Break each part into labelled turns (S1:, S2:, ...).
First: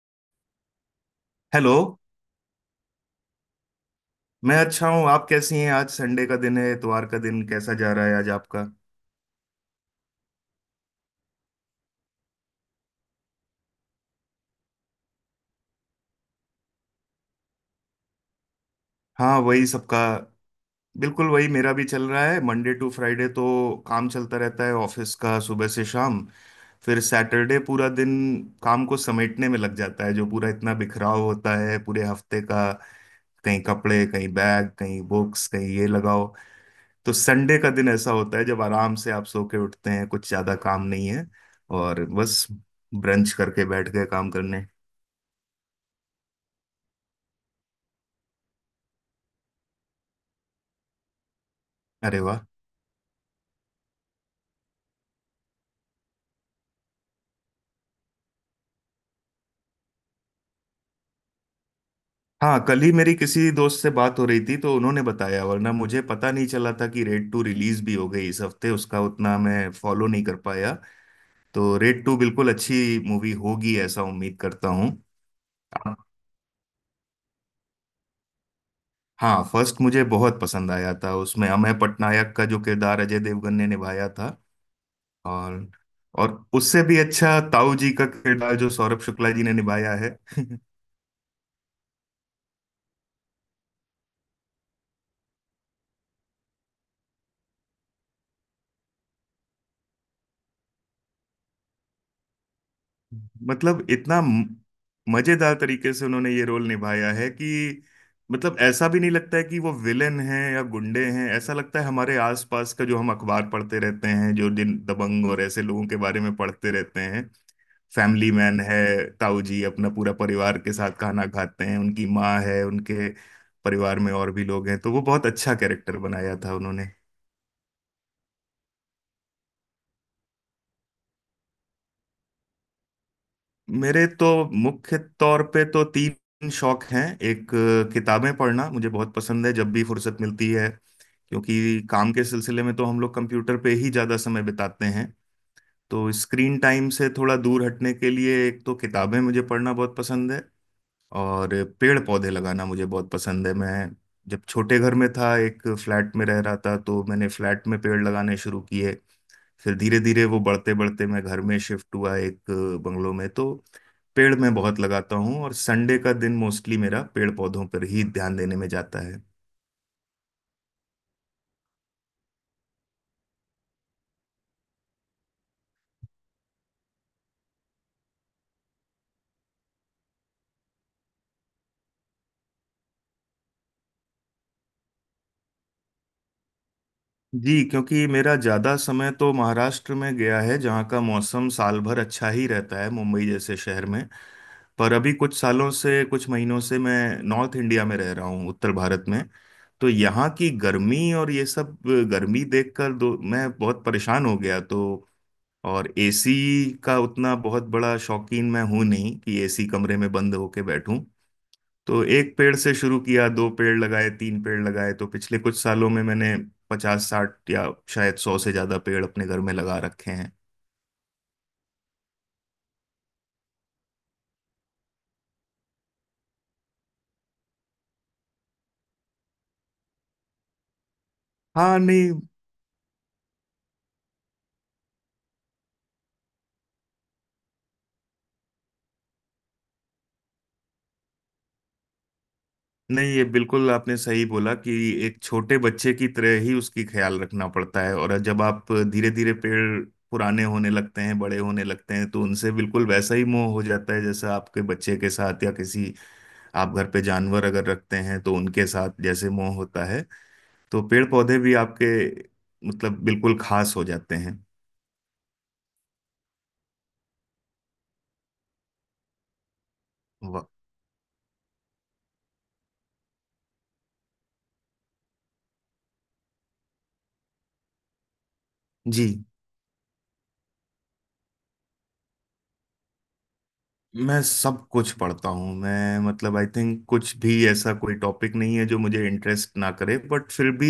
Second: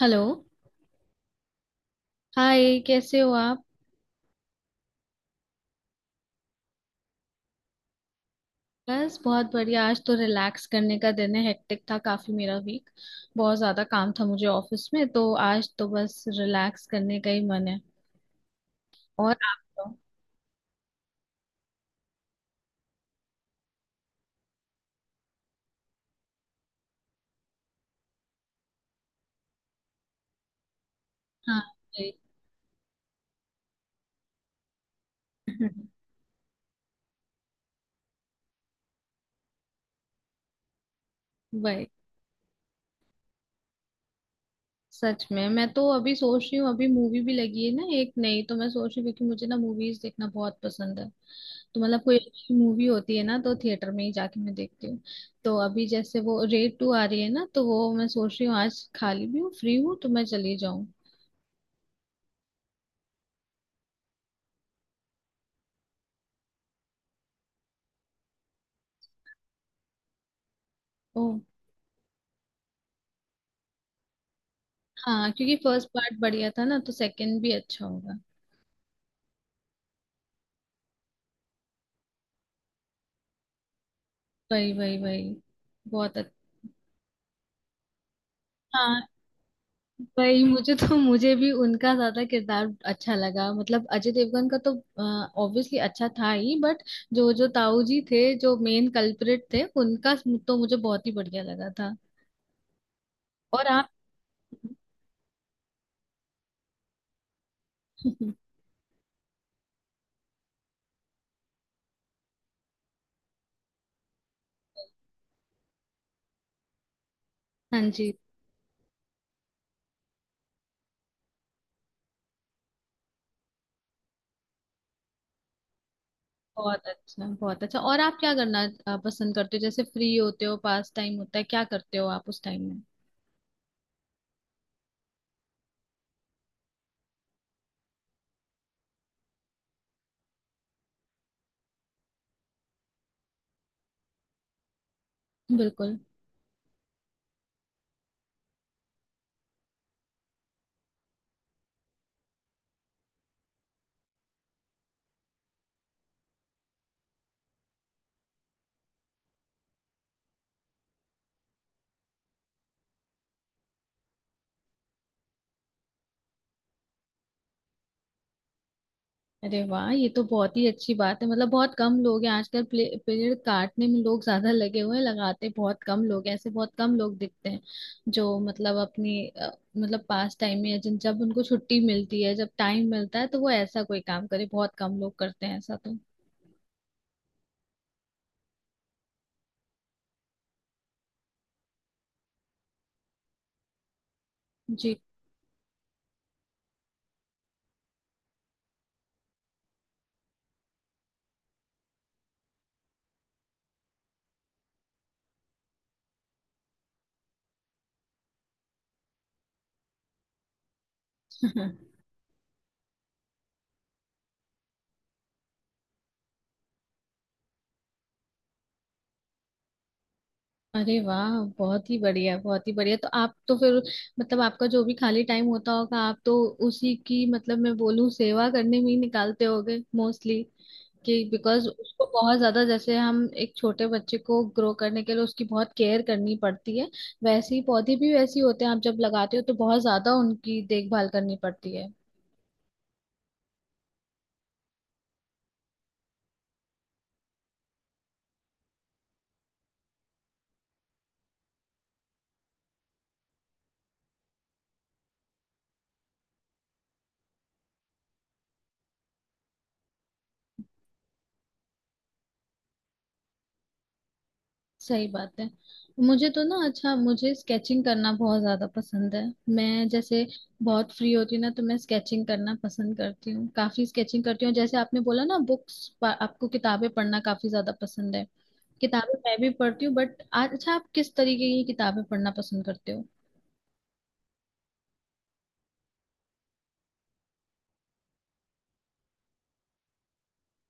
S1: Hello.
S2: Hello.
S1: Hi, कैसे हो आप?
S2: मैं अच्छा हूँ। आप कैसी हैं? आज संडे का दिन है, इतवार का दिन कैसा जा रहा है आज आपका?
S1: बस बहुत बढ़िया। आज तो रिलैक्स करने का दिन है। हेक्टिक था काफी मेरा वीक। बहुत ज्यादा काम था मुझे ऑफिस में, तो आज तो बस रिलैक्स करने का ही मन है। और
S2: हाँ,
S1: आप
S2: वही
S1: तो?
S2: सबका। बिल्कुल वही मेरा भी चल रहा है, मंडे टू फ्राइडे तो काम चलता रहता है ऑफिस का, सुबह से शाम। फिर सैटरडे पूरा दिन काम को समेटने में लग जाता है, जो पूरा इतना बिखराव होता
S1: हाँ,
S2: है पूरे
S1: वही।
S2: हफ्ते का। कहीं कपड़े, कहीं बैग, कहीं बुक्स, कहीं ये लगाओ। तो संडे का दिन ऐसा होता है जब आराम से आप सो के उठते हैं, कुछ ज्यादा काम नहीं है,
S1: वही।
S2: और बस ब्रंच करके बैठ गए काम करने।
S1: सच में, मैं तो अभी सोच रही हूँ, अभी मूवी भी लगी है ना एक नई, तो मैं सोच रही हूँ, क्योंकि मुझे ना मूवीज देखना बहुत पसंद है। तो मतलब कोई
S2: अरे वाह।
S1: अच्छी मूवी होती है ना, तो थिएटर में ही जाके मैं देखती हूँ। तो अभी जैसे वो रेड टू आ रही है ना, तो वो मैं सोच रही हूँ, आज खाली भी हूँ, फ्री हूँ, तो मैं चली जाऊँ।
S2: हाँ, कल ही मेरी किसी दोस्त से बात हो रही थी, तो उन्होंने बताया, वरना मुझे पता नहीं चला था कि रेड टू रिलीज भी हो गई इस हफ्ते। उसका उतना मैं फॉलो नहीं कर पाया।
S1: ओ।
S2: तो रेड टू बिल्कुल अच्छी मूवी होगी, ऐसा उम्मीद करता हूँ।
S1: हाँ, क्योंकि फर्स्ट पार्ट बढ़िया था ना, तो सेकंड भी अच्छा होगा।
S2: हाँ, फर्स्ट मुझे बहुत पसंद आया था। उसमें अमय पटनायक का जो किरदार अजय देवगन ने निभाया था,
S1: वही, वही, वही।
S2: और
S1: बहुत अच्छा।
S2: और उससे भी अच्छा ताऊ जी का किरदार जो
S1: हाँ।
S2: सौरभ शुक्ला जी ने निभाया है।
S1: वही। मुझे भी उनका ज्यादा किरदार अच्छा लगा। मतलब अजय देवगन का तो ऑब्वियसली अच्छा था ही, बट जो जो ताऊ जी थे, जो मेन कल्प्रिट थे, उनका तो मुझे बहुत ही बढ़िया लगा था। और
S2: मतलब
S1: आप?
S2: इतना मजेदार तरीके से उन्होंने ये रोल निभाया है कि, मतलब ऐसा भी नहीं लगता है कि वो विलेन हैं या गुंडे हैं। ऐसा लगता है हमारे आसपास का, जो हम अखबार पढ़ते रहते हैं, जो दिन दबंग और ऐसे लोगों के बारे में पढ़ते रहते हैं।
S1: हाँ जी।
S2: फैमिली मैन है ताऊ जी, अपना पूरा परिवार के साथ खाना खाते हैं, उनकी माँ है, उनके परिवार में और भी लोग हैं। तो वो बहुत अच्छा कैरेक्टर बनाया था
S1: बहुत
S2: उन्होंने।
S1: अच्छा, बहुत अच्छा। और आप क्या करना पसंद करते हो? जैसे फ्री होते हो, पास टाइम होता है, क्या करते हो आप उस टाइम में?
S2: मेरे तो मुख्य तौर पे तो तीन शौक हैं। एक किताबें पढ़ना मुझे बहुत पसंद है, जब भी फुर्सत मिलती है, क्योंकि काम के सिलसिले में तो हम लोग कंप्यूटर पे ही ज़्यादा समय बिताते हैं।
S1: बिल्कुल।
S2: तो स्क्रीन टाइम से थोड़ा दूर हटने के लिए एक तो किताबें मुझे पढ़ना बहुत पसंद है। और पेड़ पौधे लगाना मुझे बहुत पसंद है। मैं जब छोटे घर में था, एक फ्लैट में रह रहा था, तो मैंने फ्लैट में पेड़ लगाने शुरू किए। फिर धीरे धीरे वो बढ़ते बढ़ते मैं घर में शिफ्ट हुआ, एक बंगलों में। तो पेड़ मैं बहुत लगाता हूँ, और संडे का दिन मोस्टली मेरा पेड़ पौधों पर ही ध्यान देने में जाता है।
S1: अरे वाह, ये तो बहुत ही अच्छी बात है। मतलब बहुत कम लोग हैं आजकल। पेड़ काटने में लोग ज्यादा लगे हुए हैं, लगाते बहुत कम लोग हैं। ऐसे बहुत कम लोग दिखते हैं जो मतलब अपनी मतलब पास टाइम में, या जिन जब उनको छुट्टी मिलती है, जब टाइम मिलता है, तो वो ऐसा कोई काम करे, बहुत कम लोग करते हैं ऐसा तो।
S2: जी, क्योंकि मेरा ज़्यादा समय तो महाराष्ट्र में गया है, जहाँ का मौसम साल भर अच्छा ही रहता है, मुंबई जैसे शहर में। पर
S1: जी।
S2: अभी कुछ सालों से, कुछ महीनों से मैं नॉर्थ इंडिया में रह रहा हूँ, उत्तर भारत में। तो यहाँ की गर्मी और ये सब गर्मी देखकर दो मैं बहुत परेशान हो गया। तो और एसी का उतना बहुत बड़ा शौकीन मैं हूं नहीं, कि एसी कमरे में बंद होके बैठूं। तो एक पेड़ से शुरू किया, दो पेड़ लगाए, तीन पेड़ लगाए, तो पिछले कुछ सालों में मैंने पचास साठ या शायद सौ से ज्यादा पेड़ अपने घर में लगा रखे हैं।
S1: अरे वाह, बहुत ही बढ़िया, बहुत ही बढ़िया। तो आप तो फिर, मतलब आपका जो भी खाली टाइम होता होगा, आप तो उसी की, मतलब मैं बोलूं, सेवा करने में ही निकालते होगे मोस्टली। कि बिकॉज
S2: हाँ।
S1: उसको
S2: नहीं,
S1: बहुत ज्यादा, जैसे हम एक छोटे बच्चे को ग्रो करने के लिए उसकी बहुत केयर करनी पड़ती है, वैसे ही पौधे भी वैसे ही होते हैं। आप जब लगाते हो तो बहुत ज्यादा उनकी देखभाल करनी पड़ती है।
S2: नहीं, ये बिल्कुल आपने सही बोला, कि एक छोटे बच्चे की तरह ही उसकी ख्याल रखना पड़ता है। और जब आप धीरे धीरे पेड़ पुराने होने लगते हैं, बड़े होने लगते हैं, तो उनसे बिल्कुल वैसा ही मोह हो जाता है जैसा आपके बच्चे के साथ, या किसी, आप घर पे जानवर अगर रखते हैं तो उनके साथ जैसे मोह होता है। तो पेड़ पौधे भी आपके, मतलब बिल्कुल खास हो जाते हैं।
S1: सही बात है। मुझे तो ना, अच्छा, मुझे स्केचिंग करना बहुत ज्यादा पसंद है। मैं जैसे
S2: वाह।
S1: बहुत फ्री होती हूँ ना, तो मैं स्केचिंग करना पसंद करती हूँ, काफी स्केचिंग करती हूँ। जैसे आपने बोला ना, बुक्स, आपको किताबें पढ़ना काफी ज्यादा पसंद है। किताबें
S2: जी,
S1: मैं भी पढ़ती हूँ, बट अच्छा, आप किस तरीके की किताबें पढ़ना पसंद करते हो?
S2: मैं सब कुछ पढ़ता हूँ। मैं मतलब आई थिंक कुछ भी ऐसा कोई टॉपिक नहीं है जो मुझे इंटरेस्ट ना करे, बट फिर भी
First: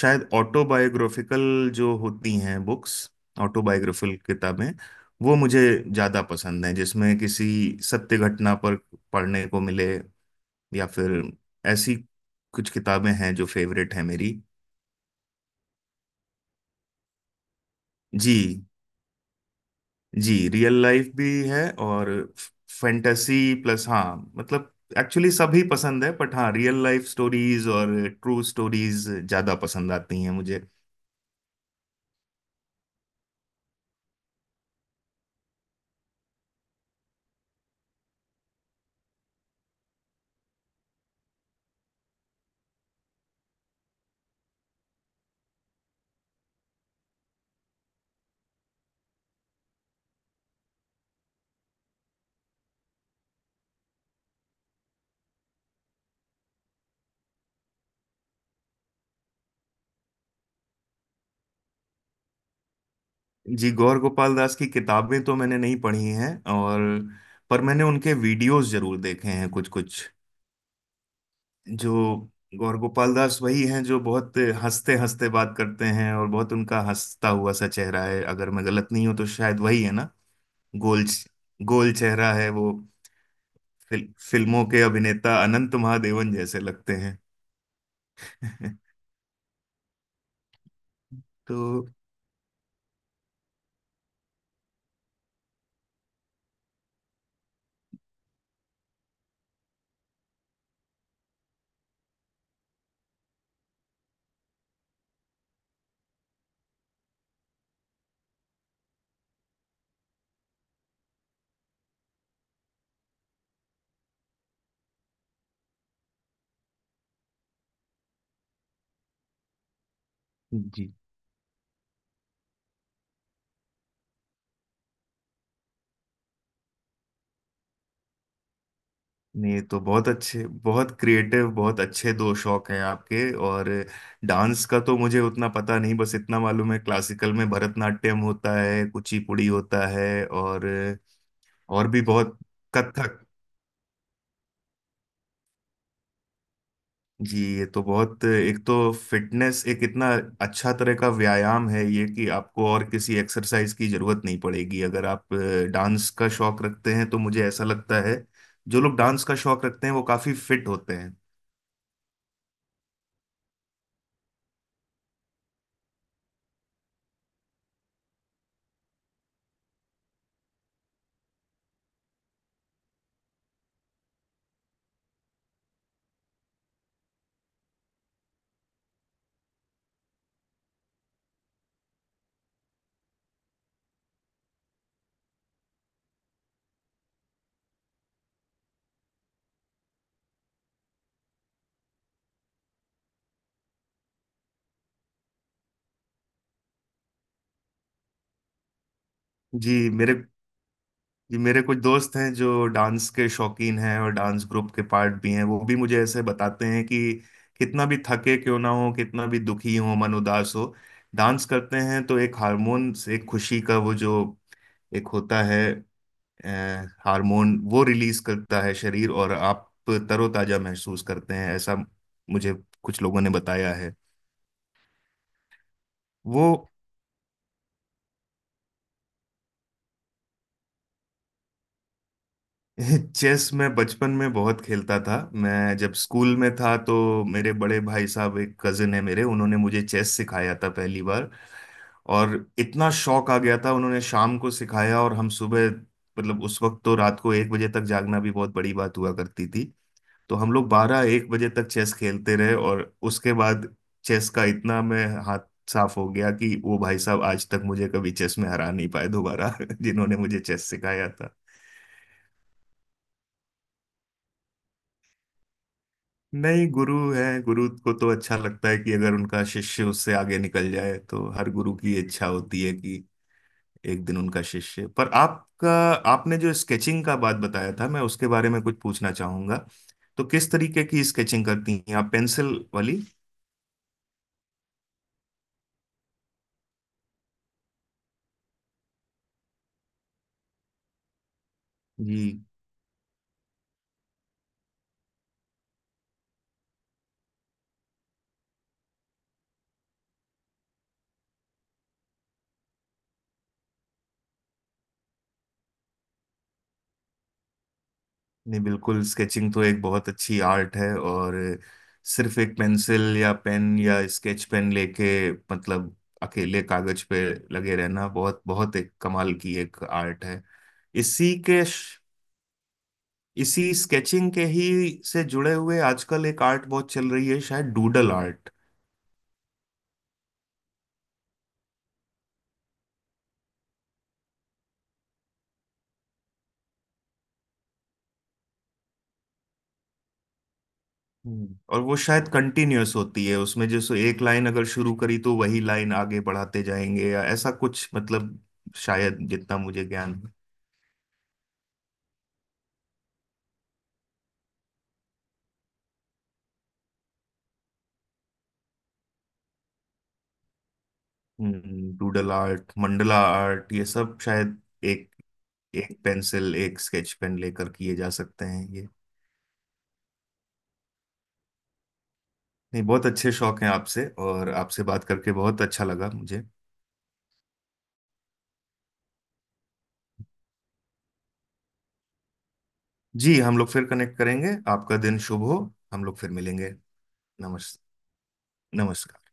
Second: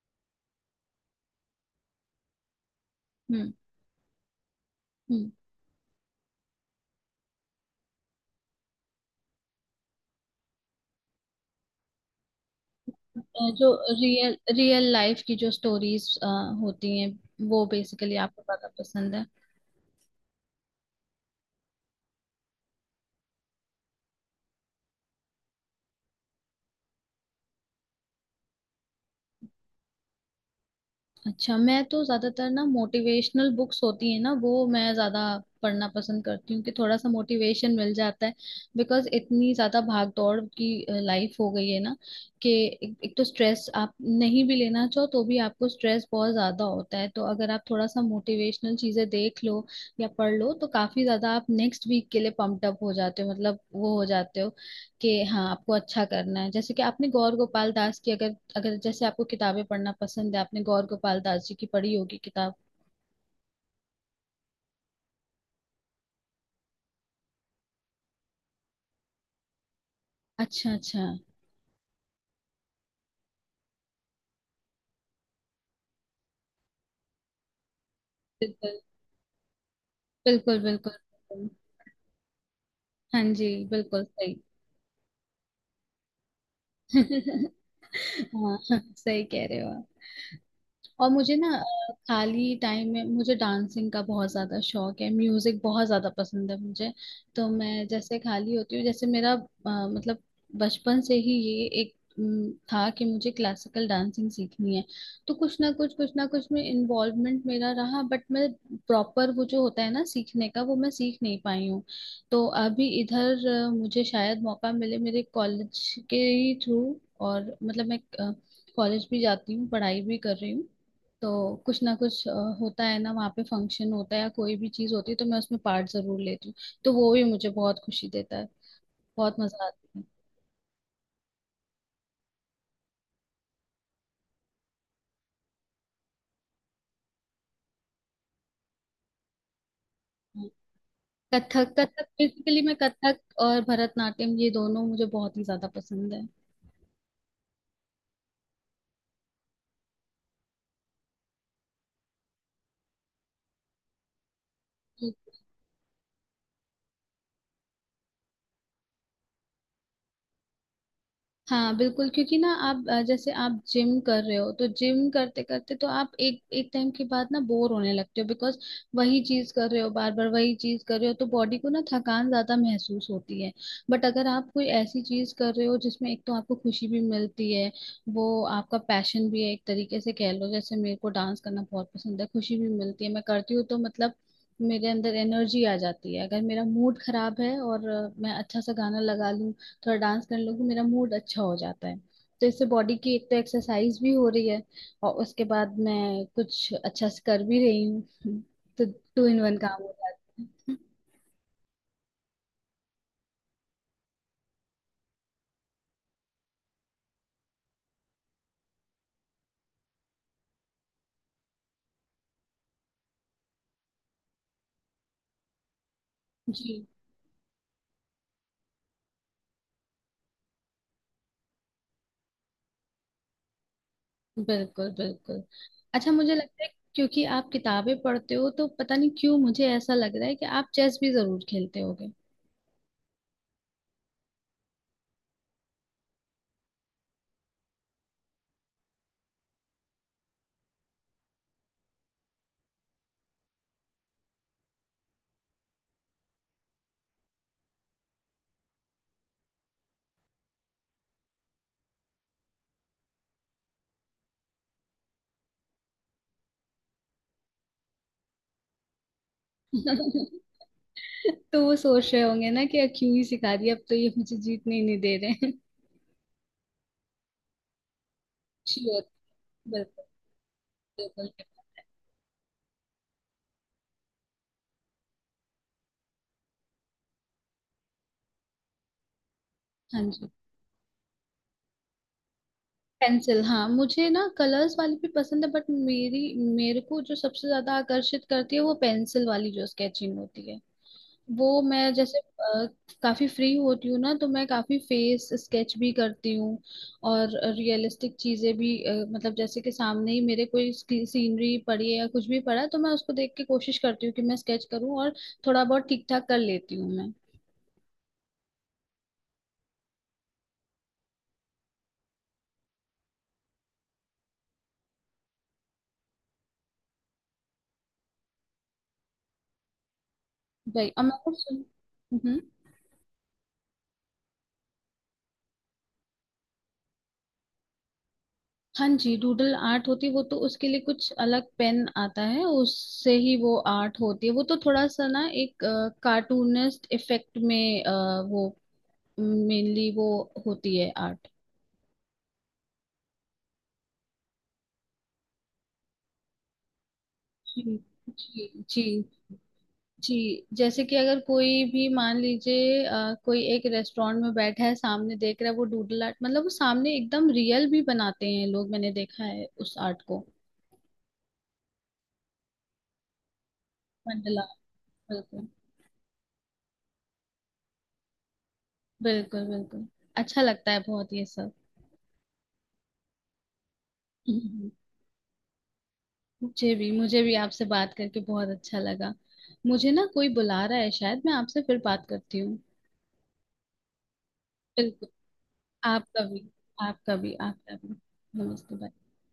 S2: शायद ऑटोबायोग्राफिकल जो होती हैं बुक्स,
S1: हम्म।
S2: ऑटोबायोग्राफिकल किताबें,
S1: हम्म।
S2: वो मुझे ज़्यादा पसंद हैं, जिसमें किसी सत्य घटना पर पढ़ने को मिले, या फिर ऐसी कुछ किताबें
S1: अ,
S2: हैं जो
S1: जो
S2: फेवरेट है मेरी।
S1: रियल रियल लाइफ की जो स्टोरीज होती हैं, वो बेसिकली आपको
S2: जी।
S1: ज्यादा पसंद है?
S2: जी, रियल लाइफ भी है, और फैंटेसी प्लस, हाँ, मतलब एक्चुअली सभी पसंद है, बट हाँ, रियल लाइफ स्टोरीज और ट्रू स्टोरीज ज्यादा पसंद आती हैं मुझे।
S1: अच्छा, मैं तो ज्यादातर ना, मोटिवेशनल बुक्स होती है ना, वो मैं ज्यादा पढ़ना पसंद करती हूँ, कि थोड़ा सा मोटिवेशन मिल जाता है। बिकॉज इतनी ज्यादा भाग दौड़ की लाइफ हो गई है ना, कि एक तो स्ट्रेस आप नहीं भी लेना चाहो तो भी आपको स्ट्रेस बहुत ज्यादा होता है, तो अगर आप थोड़ा सा मोटिवेशनल चीजें देख लो या पढ़ लो, तो काफी ज्यादा आप नेक्स्ट वीक के लिए पम्प्ड अप हो जाते हो, मतलब वो हो जाते हो कि हाँ, आपको अच्छा करना है। जैसे कि आपने गौर गोपाल दास की, अगर अगर जैसे आपको किताबें पढ़ना पसंद है, आपने गौर गोपाल दास जी की पढ़ी होगी किताब।
S2: जी, गौर गोपाल दास की किताबें तो मैंने नहीं पढ़ी हैं, और पर मैंने उनके वीडियोस जरूर देखे हैं, कुछ कुछ।
S1: अच्छा, अच्छा।
S2: जो गौर गोपाल दास, वही हैं जो बहुत हंसते हंसते बात करते हैं, और बहुत उनका हंसता हुआ सा चेहरा है, अगर मैं
S1: बिल्कुल,
S2: गलत नहीं हूं तो शायद वही है ना,
S1: बिल्कुल, बिल्कुल।
S2: गोल गोल चेहरा है वो।
S1: हाँ जी, बिल्कुल सही।
S2: फिल्मों के अभिनेता अनंत महादेवन जैसे लगते हैं।
S1: हाँ। सही कह रहे हो आप। और मुझे ना
S2: तो
S1: खाली टाइम में मुझे डांसिंग का बहुत ज़्यादा शौक है, म्यूज़िक बहुत ज़्यादा पसंद है मुझे। तो मैं जैसे खाली होती हूँ, जैसे मेरा मतलब बचपन से ही ये एक था कि मुझे क्लासिकल डांसिंग सीखनी है। तो कुछ ना कुछ में इन्वॉल्वमेंट मेरा रहा, बट मैं प्रॉपर वो जो होता है ना सीखने का, वो मैं सीख नहीं पाई हूँ। तो अभी इधर मुझे शायद मौका मिले मेरे कॉलेज के ही थ्रू। और मतलब मैं कॉलेज भी जाती हूँ, पढ़ाई भी कर रही हूँ।
S2: जी,
S1: तो कुछ ना कुछ होता है ना वहाँ पे, फंक्शन होता है या कोई भी चीज होती है, तो मैं उसमें पार्ट जरूर लेती हूँ। तो वो भी मुझे बहुत खुशी देता है। बहुत
S2: नहीं
S1: मजा
S2: तो
S1: आता है।
S2: बहुत अच्छे, बहुत क्रिएटिव, बहुत अच्छे दो शौक हैं आपके। और डांस का तो मुझे उतना पता नहीं, बस इतना मालूम है क्लासिकल में भरतनाट्यम होता है, कुचिपुड़ी होता है,
S1: हाँ। कथक,
S2: और भी
S1: कथक,
S2: बहुत,
S1: बेसिकली मैं
S2: कथक।
S1: कथक और भरतनाट्यम, ये दोनों मुझे बहुत ही ज्यादा पसंद है।
S2: जी, ये तो बहुत, एक तो फिटनेस, एक इतना अच्छा तरह का व्यायाम है ये, कि आपको और किसी एक्सरसाइज की जरूरत नहीं पड़ेगी अगर आप डांस का शौक रखते हैं, तो मुझे ऐसा लगता है जो लोग डांस का शौक रखते हैं वो काफी फिट होते हैं।
S1: हाँ बिल्कुल, क्योंकि ना आप जैसे आप जिम कर रहे हो, तो जिम करते करते तो आप एक एक टाइम के बाद ना बोर होने लगते हो, बिकॉज वही चीज कर रहे हो, बार बार वही चीज कर रहे हो, तो बॉडी को ना थकान ज्यादा महसूस होती है। बट अगर आप कोई ऐसी चीज कर रहे हो जिसमें एक तो आपको खुशी भी मिलती है, वो आपका पैशन भी है एक तरीके से कह लो, जैसे मेरे को डांस करना बहुत पसंद है, खुशी भी मिलती है, मैं करती हूँ, तो मतलब मेरे अंदर एनर्जी आ जाती है। अगर मेरा मूड खराब है और मैं अच्छा सा गाना लगा लूँ, थोड़ा डांस कर लूँ, मेरा मूड अच्छा हो जाता है। तो इससे बॉडी की एक तो एक्सरसाइज भी हो रही है, और उसके बाद मैं कुछ अच्छा से कर भी रही हूँ। तो टू इन वन
S2: जी
S1: काम हो
S2: मेरे,
S1: जाता है।
S2: जी मेरे कुछ दोस्त हैं जो डांस के शौकीन हैं और डांस ग्रुप के पार्ट भी हैं, वो भी मुझे ऐसे बताते हैं कि कितना भी थके क्यों ना हो, कितना भी दुखी हो, मन उदास हो, डांस करते हैं तो एक हार्मोन से एक खुशी का वो जो एक होता है, अ,
S1: जी,
S2: हार्मोन वो रिलीज करता है शरीर, और आप तरोताजा महसूस करते हैं, ऐसा मुझे कुछ लोगों ने बताया है।
S1: बिल्कुल, बिल्कुल। अच्छा, मुझे
S2: वो
S1: लगता है, क्योंकि आप किताबें पढ़ते हो, तो पता नहीं क्यों मुझे ऐसा लग रहा है कि आप चेस भी जरूर खेलते होगे।
S2: चेस मैं बचपन में बहुत खेलता था। मैं जब स्कूल में था, तो मेरे बड़े भाई साहब, एक कजिन है मेरे, उन्होंने मुझे चेस सिखाया था पहली बार। और इतना शौक आ गया था, उन्होंने शाम को सिखाया और हम सुबह, मतलब उस वक्त तो रात को एक बजे तक जागना भी बहुत बड़ी बात हुआ करती थी, तो हम लोग बारह एक बजे तक चेस खेलते रहे। और उसके बाद चेस का इतना मैं हाथ साफ हो गया कि वो भाई साहब आज तक मुझे कभी चेस में हरा नहीं पाए दोबारा, जिन्होंने मुझे चेस सिखाया।
S1: तो वो सोच रहे होंगे ना कि क्यों ही सिखा दिया, अब तो ये मुझे जीतने ही नहीं दे रहे हैं।
S2: नहीं, गुरु है, गुरु को तो अच्छा लगता है कि
S1: श्योर,
S2: अगर उनका शिष्य
S1: बिल्कुल,
S2: उससे आगे निकल जाए, तो
S1: बिल्कुल।
S2: हर गुरु की इच्छा होती है कि एक दिन उनका शिष्य, पर आपका, आपने जो स्केचिंग का बात बताया था मैं उसके बारे में कुछ पूछना चाहूंगा।
S1: हाँ
S2: तो
S1: जी।
S2: किस तरीके की स्केचिंग करती हैं आप, पेंसिल वाली?
S1: पेंसिल। हाँ, मुझे ना कलर्स वाली भी पसंद है, बट मेरी, मेरे को जो सबसे ज्यादा आकर्षित करती है वो पेंसिल वाली जो स्केचिंग होती है, वो मैं जैसे
S2: जी,
S1: काफी फ्री होती हूँ ना, तो मैं काफी फेस स्केच भी करती हूँ। और रियलिस्टिक चीजें भी मतलब जैसे कि सामने ही मेरे कोई सीनरी पड़ी है या कुछ भी पड़ा है, तो मैं उसको देख के कोशिश करती हूँ कि मैं स्केच करूँ, और थोड़ा बहुत ठीक ठाक कर लेती हूँ मैं।
S2: नहीं, बिल्कुल, स्केचिंग तो एक बहुत अच्छी आर्ट है। और सिर्फ एक पेंसिल या पेन या स्केच पेन लेके, मतलब अकेले कागज पे लगे रहना, बहुत बहुत एक कमाल की एक आर्ट है।
S1: भाई, और मैं
S2: इसी
S1: कुछ।
S2: के, इसी स्केचिंग के ही से जुड़े हुए आजकल एक आर्ट बहुत चल रही है, शायद डूडल आर्ट।
S1: हाँ जी, डूडल आर्ट होती है वो तो। उसके लिए कुछ अलग पेन आता है, उससे ही वो आर्ट होती है। वो तो थोड़ा सा ना, एक कार्टूनिस्ट इफेक्ट में वो मेनली वो होती है आर्ट।
S2: हम्म, और वो शायद कंटिन्यूअस होती है, उसमें जैसे एक लाइन अगर शुरू करी तो वही लाइन आगे बढ़ाते जाएंगे, या ऐसा
S1: जी,
S2: कुछ, मतलब
S1: जी। जी,
S2: शायद जितना मुझे
S1: जी
S2: ज्ञान है।
S1: जैसे कि अगर कोई भी मान लीजिए, कोई एक रेस्टोरेंट में बैठा है, सामने देख रहा है, वो डूडल आर्ट, मतलब वो सामने एकदम रियल भी बनाते हैं लोग, मैंने देखा है उस आर्ट को।
S2: डूडल आर्ट, मंडला आर्ट, ये सब
S1: मंडला।
S2: शायद एक
S1: बिल्कुल,
S2: एक पेंसिल, एक स्केच पेन लेकर किए जा सकते हैं ये।
S1: बिल्कुल, बिल्कुल। अच्छा लगता है बहुत ये सब।
S2: नहीं, बहुत अच्छे शौक हैं आपसे, और आपसे बात करके बहुत अच्छा लगा मुझे।
S1: मुझे भी, मुझे भी आपसे बात करके बहुत अच्छा लगा। मुझे ना कोई बुला रहा है, शायद मैं आपसे फिर बात करती हूँ।
S2: जी, हम लोग फिर कनेक्ट करेंगे, आपका
S1: बिल्कुल।
S2: दिन शुभ हो। हम लोग
S1: आपका
S2: फिर
S1: भी,
S2: मिलेंगे।
S1: आपका भी। आपका
S2: नमस्ते।
S1: भी। नमस्ते, बाय।
S2: नमस्कार।